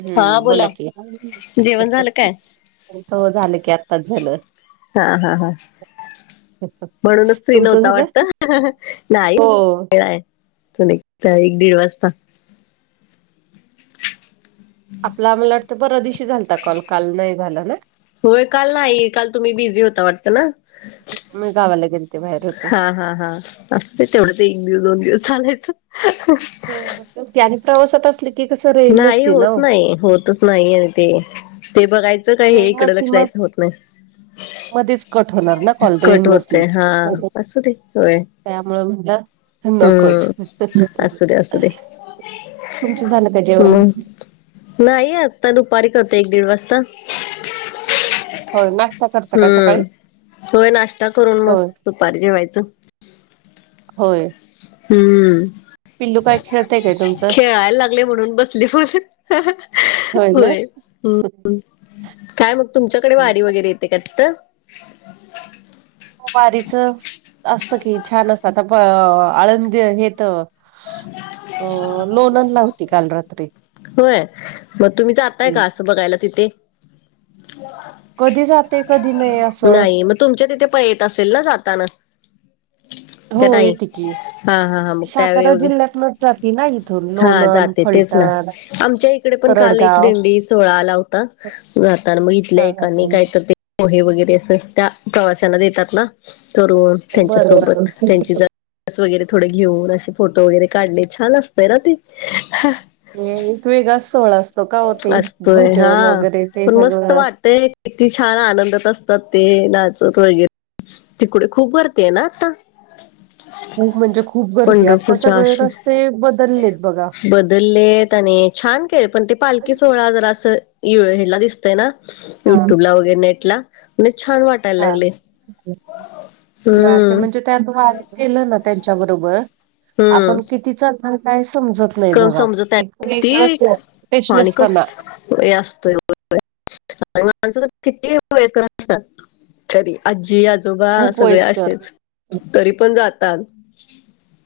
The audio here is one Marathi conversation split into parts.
हम्म बोला कि. अ जेवण झालं काय? हो झालं की आत्ताच झालं. हा हा हा. म्हणूनच फ्री तुमचं नव्हता झालं वाटत नाही हो वेळाय. एक दीड वाजता. आपला मला वाटतं परवा दिवशी झालता कॉल काल नाही झालं ना. होय काल नाही काल तुम्ही बिझी होता वाटत ना. म गावाला गेलते बाहेर होते हा हा हा असं तेवढं ते एक दिवस दोन दिवस चालायच. तेच कि आणि प्रवासात असली नाही होत नाही होतच नाही ते ते बघाय च काही हे रेंज इकडे नसती मग लक्षाचं होत नाही. मध्येच कट होणार ना कॉल कट रेंज नसली होतय की हा असू दे होय. त्यामुळे म्हणलं. नकोच हम्म असू दे असू दे तुमच झाण का जेवण? मग नाही आत्ता दुपारी करते एक दीड वाजता. होय नाश्ता करता का सकाळी हम्म होय नाश्ता करून मग होय दुपारी जेवायचं. होय. हम्म. पिल्लू काय खेळत खेळायला लागले म्हणून बसले बोलत होय. हम्म अ ह काय मग तुमच्याकडे वारी वगैरे येते का तिथं. वारीच असत की छान असतं आता प आळंदी हेत अ लोणन लावती काल रात्री. होय मग तुम्ही जातय का हम्म. असं बघायला तिथे. कधी जाते कधी नाही असं नाही मग तुमच्या तिथे पाई येत असेल ना जाताना. क हो ताई येते की हा हा हा मग. त्यावेळी सातारा जिल्ह्यातनच जाती ना इथून हा लोणंद जाते तेच ना फलटण आमच्या इकडे पण काल एक तरडगाव दिंडी सोळा आला होता जाताना मग इथल्या हा एकानी काय पोहे वगैरे अस त्या प्रवाशांना देतात ना करून. त्यांच्या बर सोबत बर त्यांची ज स वगैरे थोडे घेऊन असे फोटो वगैरे काढले छान असतय ना ते. एक वेगळा सोहळा असतो का हो ते असतोय हा भजन वगैरे ते पण मस्त सगळं. वाटतय किती छान आनंदात असतात ते नाचत वगैरे. तिकडे खूप वरतीय ना आता. खूप म्हणजे खूप गर्दी आता पंढरपूरच्या सगळे अशी रस्ते बदललेत बघा. बदललेत आणि छान के पण ते पालखी सोहळा जरा अस हेला दिस तय ना हा युट्यूब ला वगरे नेटला म्ह छान वाट हा ब तर हम्म म्हणजे त्या वारीत गेलं ना त्यांच्याबरोबर हम्म आपण किती चालणार काय समजत नाही कम बघा समजत इत ती वेळच आणि कस फेशनेसपणा. असतोय आणि माणसं तर किती वयस करत असतात तरी आजी आजोबा हू सगळे पोयचकर. असेच तरी पण जातात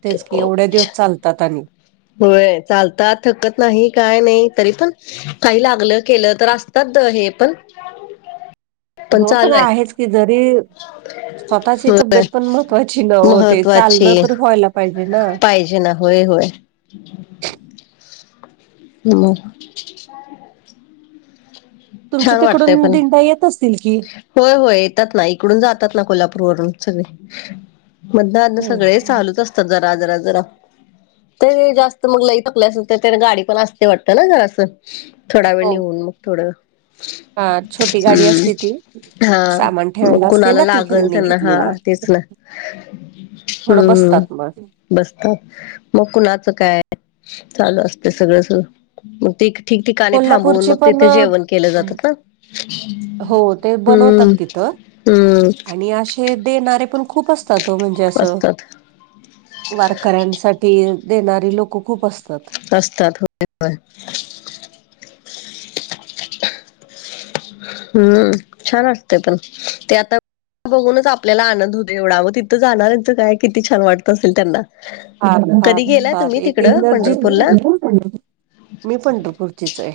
तेच की एवढे दिवस चालतात आणि होय चालतात थकत नाही काय नाही तरी पण काही लागलं केलं तर असतात हे पण हो पण चालू आहे आहेच की जरी स्वतःची होय तब्येत पण महत्त्वाची न होते चालणं महत्वाची तर व्हायला पाहिजे ना पाहिजे ना होय होय होम तुमच्या छान वाटतय तिकडून पण दिंडा येत असतील कि होय होय येतात ना इकडून जातात ना कोल्हापूर वून सगळे मण अ्न होय. सगळे चालूच असतात जरा जरा जरा ते जास्त मग लई पकलं असेल तर ते गाडी पण असते वाटते ना ज असं थोडा वेळ निेऊन मग थोडं ह छोटी गाडी असती हम्म ती हा सामान ठेवायला मग असते कुणाला ना लागल तिकनी त्यांना हा घेतलेली तेच ना थोडं हम्म बसतात मग बसतात मग कुणाच काय चालू असते सगळं स मग ते ठिकठिकाणी थांबवून कोल्हापूरचे मग पण तिथे जेवण केलं अ जातात ना हो ते बनवतात हम्म तिथ हम्म आणि े देणारारे पण खूप असतातो म्हणजे असं असतात वारकऱ्यांसाठी देणारी लोकं खूप असतात असतात होय होय हम्म छान असते पण ते आता बघूनच आपल्याला आनंद हो दे एवढा वग तिथं जाणार्यांचं काय किती छान वाटतं असेल त्यांना फ फार कधी गेलाय फार तुम्ही एक तिकडं एनर्जी पंढरपूरला मी पंढरपूरचीच आहे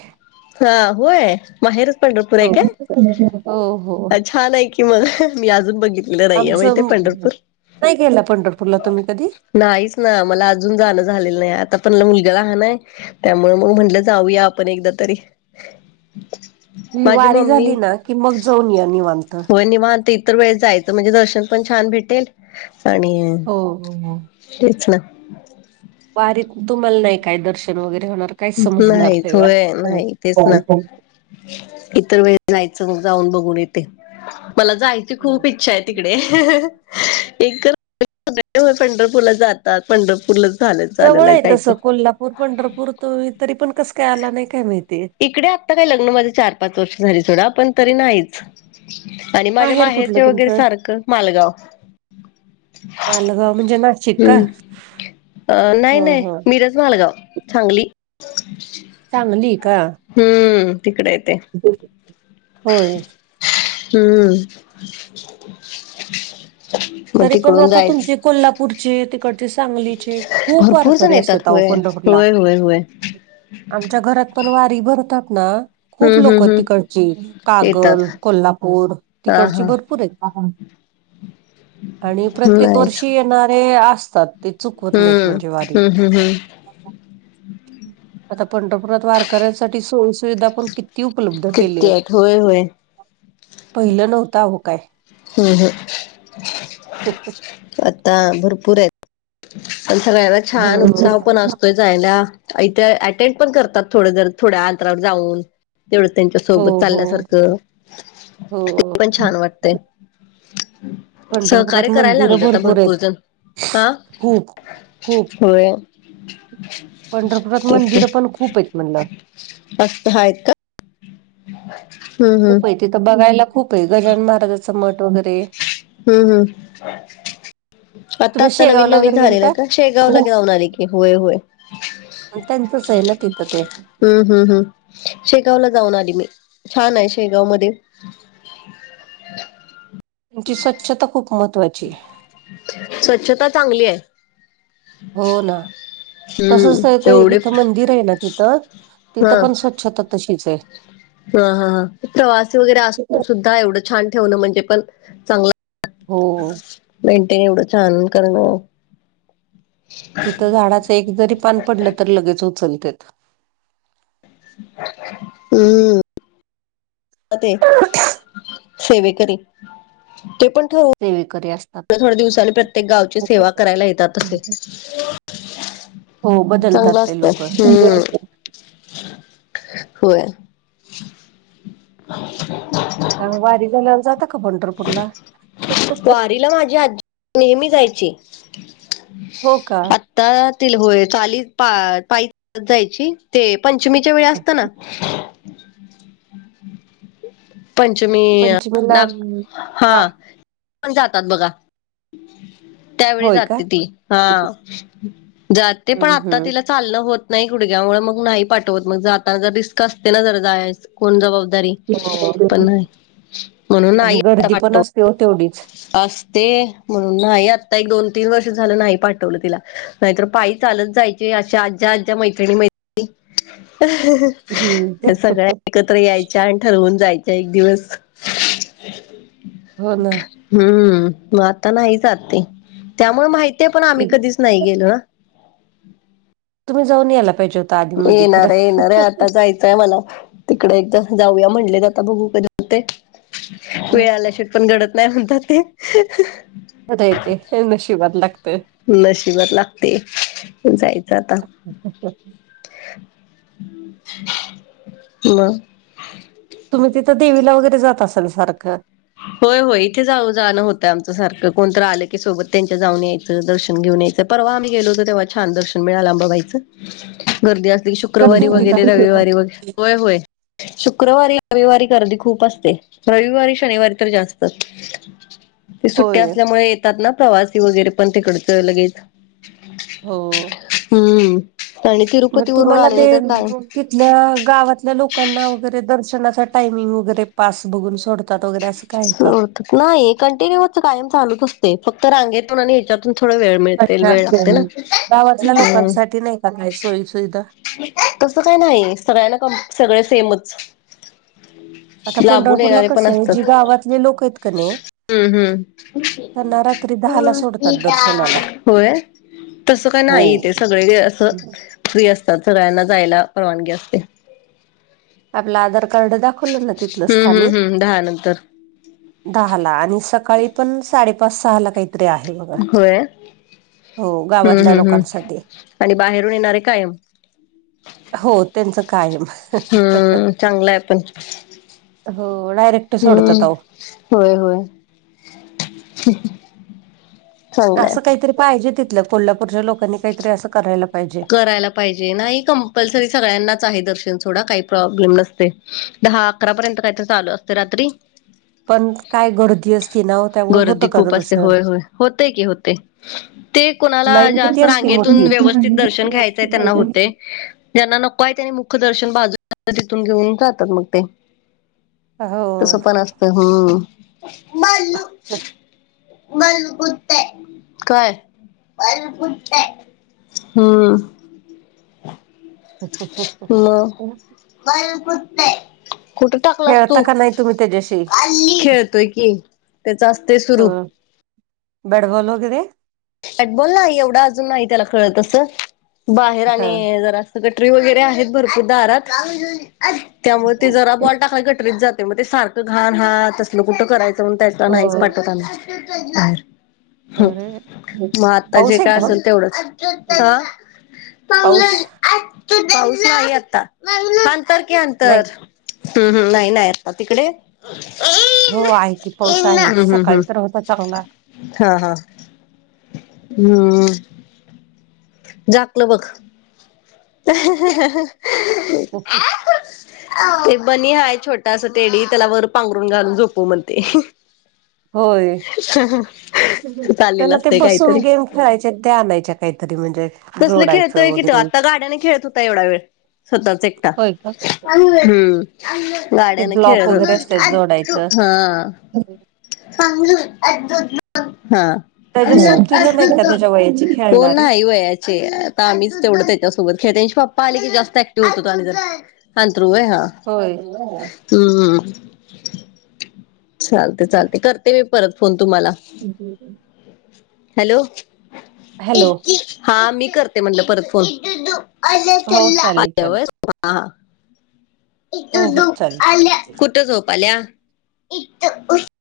हा होय माहेरच पंढरपूर आहे काय हो हो हो छान आहे की मला मी अजून बघित आमचं नाही केलं पंढरपूरला तुम्ही कधी नाहीच ना मला अजून जाणं झालेलं नाही आता पणला मुलगा राहान आहे त्यामु मग म्हटलं जाऊया आपण एकदा तरी ही माझी वारी मम्मी झाली ना की मग जाऊन या निवांत. हो निवांती इत वेळ जायचं म्हणजे दर्शन पण छान भेटेल आणि हो तीच ना वारी तुम्हाला नाही काय दर्शन वगैरे होणार काहीच समजणार नाही होय नाही तेच ना वारीत. इतर वेळ जायचं मग जाऊन बघून इथे मला जायचं ती खूप इच्छा आहे तिकडे एक पंढरपूरला जातात पंढरपूरला झालं झालं जवळ नाही आहे तसं जायचं कोल्हापूर पंढरपूर तो तरी पण कसं काय आला नाही काय माहितीय इकडे आत्ता काय लग्न माझे चार पाच वर्ष झाली सोडा पण तरी नाहीच आणि माझ्या माहेर कुठलं माहेरचे वगैरे तुमचं सारखं मालगाव मालगाव म्हणजे नाशिक का हम्म अ ह नाही नाही ह मिरज मालगाव सांगली सांगली का हम्म तिकडे येते होय हम्म मग तरी पण तिकडून आता जायच तुमचे कोल्हापूरचे ते सांगलीचे खूप भरपूर जण वारकरी येतात असतात होय पंढपूरला होय होय होय आमच्या घरात पण वारी भरतात ना खूप हम्म लोक हम्म हम्म तिकडची कागल येतात कोल्हापूर हा तिकडची हा भरपूर आहेत आणि प्रत्येक नाहीच वर्षी येणारे असतात ते चुकवत नाहीत हम्म म्हणजे वारी हम्म हम्म हम् आता पंढरपुरात वारकऱ्यांसाठी सोयी सुविधा पण किती ती उपलब्ध केली किती आहेत होय होय पहिलं नव्हतं हो काय हम्म हम [inaudible] आता भरपूर आहेत पण सगळ्यांना छान उत्साह पण असतो जायला इथे अटेंड पण करतात थोड जर थोड्या अंतरावर जाऊन तेवढं त्यांच्या हो सोबत हो चालल्यासारखं हो ते पण छान वाटते [inaudible] [unintelligible] सहकार्य पंढरपुरात करायला मंदिरं लागले आता भरपूर आहेत जण हा खूप खूप होय पंढरपुरात तेच की मंदिर पण खूप आहेत म्हणलं आहेत का हम्म हम्म तिथे बघायला खूप आहे गजानन महाराज हम्म हम्म आता तुम्ही आता नवीन शेगावला नवीन वगैरे झालेलं गेलता? का शेगावला जाऊन आली की होय होय त्यांचं आहे ना तिथं ते हम्म हम्म हम् शेगावला जाऊन आली मी छान आहे शेगाव मध्ये त्यांची स्वच्छता खूप महत्त्वाची स्वच्छता चांगली आहे हो ना तसच हम्म एवढे इथं मंदिर ना तिथं हा तिथं पण स्वच्छता तशीच आहे हा हा हा प्रवासी वगैरे असून सुद्धा एवढं छान ठेवणं म्हणजे पण चांगलं हो मेंटेन एवढं छान करणं तिथं झाडाचं एक जरी पान पडलं तर लगेच उचलतात हम्म सेवे करी ते पण ठरू ते विके असत थोड थोड्या दिवसानी प्रत्येक गावची सेवा करायला येतात असे हो बदलतात चांगलं ते असतय लोक हम्म आता होय आता वारी झाल्यावर जाता का पंढरपूरला वारीला माझी आ नेहमी जायची हो का तर त होय चाली पा पास जायची ते पंचमीच्या वेळा असत ना पंचमी पंचमीला नाग का हा पण जातात बघा त्यावेळी होय का जाते ती हा जाते पण हम्म आता तिला हम्म चालण होत नाही घुडग्यामुळे मग नाही पाठवत मग जाताना जर रिस्क असते ना जर जायच कोण जबाबदारी हो पण नाही म्हणून आई आणि गर्दी पण असते तेवढीच आसस्.. ते म्हणून न्हाई आत्ता एक दोन तीन वर्ष झालं न्हाई पाठवलं तिला नाहीतर पायी चालच जायची. ते अशा आज्ज्या आज्ज्या मैत्रिणी मैत हम्म. एकत्र यायच्या आन् ठरवून जायच्या एक दिवस. अच हो ना. हम्म. म आता न्हाई जात ते. त्यामुळे माहितीय पण आम्ही कधीच नाही गेलो ना. तुम्ही जाऊन यायला पाहिजेत. येणारे येणारे आता जाय मला तिकडे एकदा जाऊया म्हणले जाता बघू कधी तय वेळ खरं आल्या शेट पण घडत नाही म्हणतं ते अय ते नशिबत लागतं नशिबात लागते, जायचं आता म तुम्ही तिथं देवीला वगरे जात असाल सारखं. होय होय इथे जाऊ जाणं होतंय आमचं सारखं. कोणतरी आलं की सोबत त्यांच्या जाऊन ये दर्शन घेऊन यायचं. परवा आम्ही गेलो होतो तेव्हा छान दर्शन मिळालं आमाला इथं. गर्दी असली गर्दी शुक्रवारी होती का वगरे रविवारी वगरे होय होय. शुक्रवारी रविवारी गर्दी खूप असते. रविवारी रविवारी तर जास्त, सुट्टी होय असल्यामुळे चांगला प्रवास वगरे पण तिकडचं लगेच हो. हम्म. आणि मग तिरुपती वरून तुम्हाला ते आलेले तर काय तिथल्या गावातल्या लोकांना वगरे दर्शनाचा टायमिंग वगरे पास बघून सोडत ात वगरे असं काय का? नाही. कंटिन्यूच कायम चालूच असते. फक्त रांगेतून आणि ह्याच्यातून थोड वेळ मिळते, अच्छा. वेळ लागते ना. गावातल्या लोकांसाठी नाही का काय सोयी सुविधा? तसं काय नाही. सगळ्यांना क सगळे सेमच आता लांबून पंढरपूरला येणारे पण अ कसं आहे जी गावातले लोकं एत का नई हम्म हम्म. दहाला सोडतात दर्शनाला. होय. तसं काय हो. न्हाई. तेे सगळे असं फ्री असतात सगळ्यांना जायला परवानगी असते. आपलं आधार कार्ड दाखवलं ना तिथलं हम्म हम्म स्थानिक हम्म दहा नंतर दहा ला आणि सकाळी पण साडेपाच सहा ला काहीतरी आहे बघा. होय हो हम्म गावातल्या हम् हम्. लोकांसाठी. आणि बाहेरून येणारे कायम हो. त्यांचं कायम हम्म. चांगलाय पण. हो डायरेक्ट हम्म. सोडतात अहो. होय होय. चांगलंय असं काहीतरी पाइजे. तिथलं कोल्हापूरच्या लोकांनी काहीतरी असं करायला पाईजे. करायला पाहिजे. नाही कंपल्सरी सगळ्यांनाच आहे दर्शन थोडा काही प्रॉब्लेम नसते. दहा अकरापर्यंत काहीतरी चालू असते रात्री. पण काय गर्दी असती ना ओ त्यामुळे होतं गर्दी का खूप असते. दर्शन. होय होय. होतेय की होतेय. ते कुणाला लाईन किती जास् असती रांगेतून मोठी. व्यवस्थित दर्शन घ्यायचंय त्यांना होते ज्यांना नको आए त्यांनी मुख दर्शन बाजू तिथून घेऊन जातात मग ते. तसं हो. पण असतं. हम्म. ह. बलपुतत काय? बलपुतत हम्म. म काकच नाही कुठं टाकलास खेळता तू? का नाही तुम्ही त्याच्याशी? खेळतोय की त्याच असते सुरू बेडबॉल हगरे अॅटबॉल नाही एवढा अजून नाही त्याला खळतस बाहेर हा. आणि जरा कटरी वगैरे आहेत भरपूर दारात त्यामुळे ते जरा बॉल टाकायला कटरीत जात ते म ते सारखं घाण हा तसलं कुठं करायचं म्हण त्या हो नाहीच पाठवतनार होा अरे मग आता जे पाऊस आहे काय का असेल तेवढंच ओ? ह पाऊस चां पाऊस आहे आता अंतर कि नाही अंतर हम्म हम् नाही नाही आता तिकडे हो आहे की पाऊस आहे हम्म हम्म हम्म सकाळी तर होता चांगला हा हा हम् झाकलं बघ ह कक ते बनी हाय छोटा अस टडी त्याला वर पांघरून घालून झोपू म्हणते होय त्याला चाललेलं ते असतंय बसून काहीतरी गेम खेळायचे ते आणायच्या काहीतरी म्हणजे तसलं जोडायचं खेळतोय कि तो वगैरे आता गाड्याने खेळत होता एवढा वेळ स्वतःच एकटा् होय का? ते गाड्याने ब्लॉक खेळत वगैरे असतात हो जोडायचं हा त्याच्या सोबतीला नाहीत का हा त्याच्या वयाची कोण खेळणारी? आ वयाचे आता आम्हीच तेवढं त्या त्यासोबत खेळता त्यांची पप्पा आलीी जास्त ऍक्टिव्ह होत हो आले तर अंत्रुय हा होय ह चालते चालते करते मी परत फोन तुम्हाला जी ज हॅलो हॅलो हा मी करते म्हणलं परत फोन हो चालेल चालेल. इ हो हो आल्या चालेल. कुठ सोपल्या इ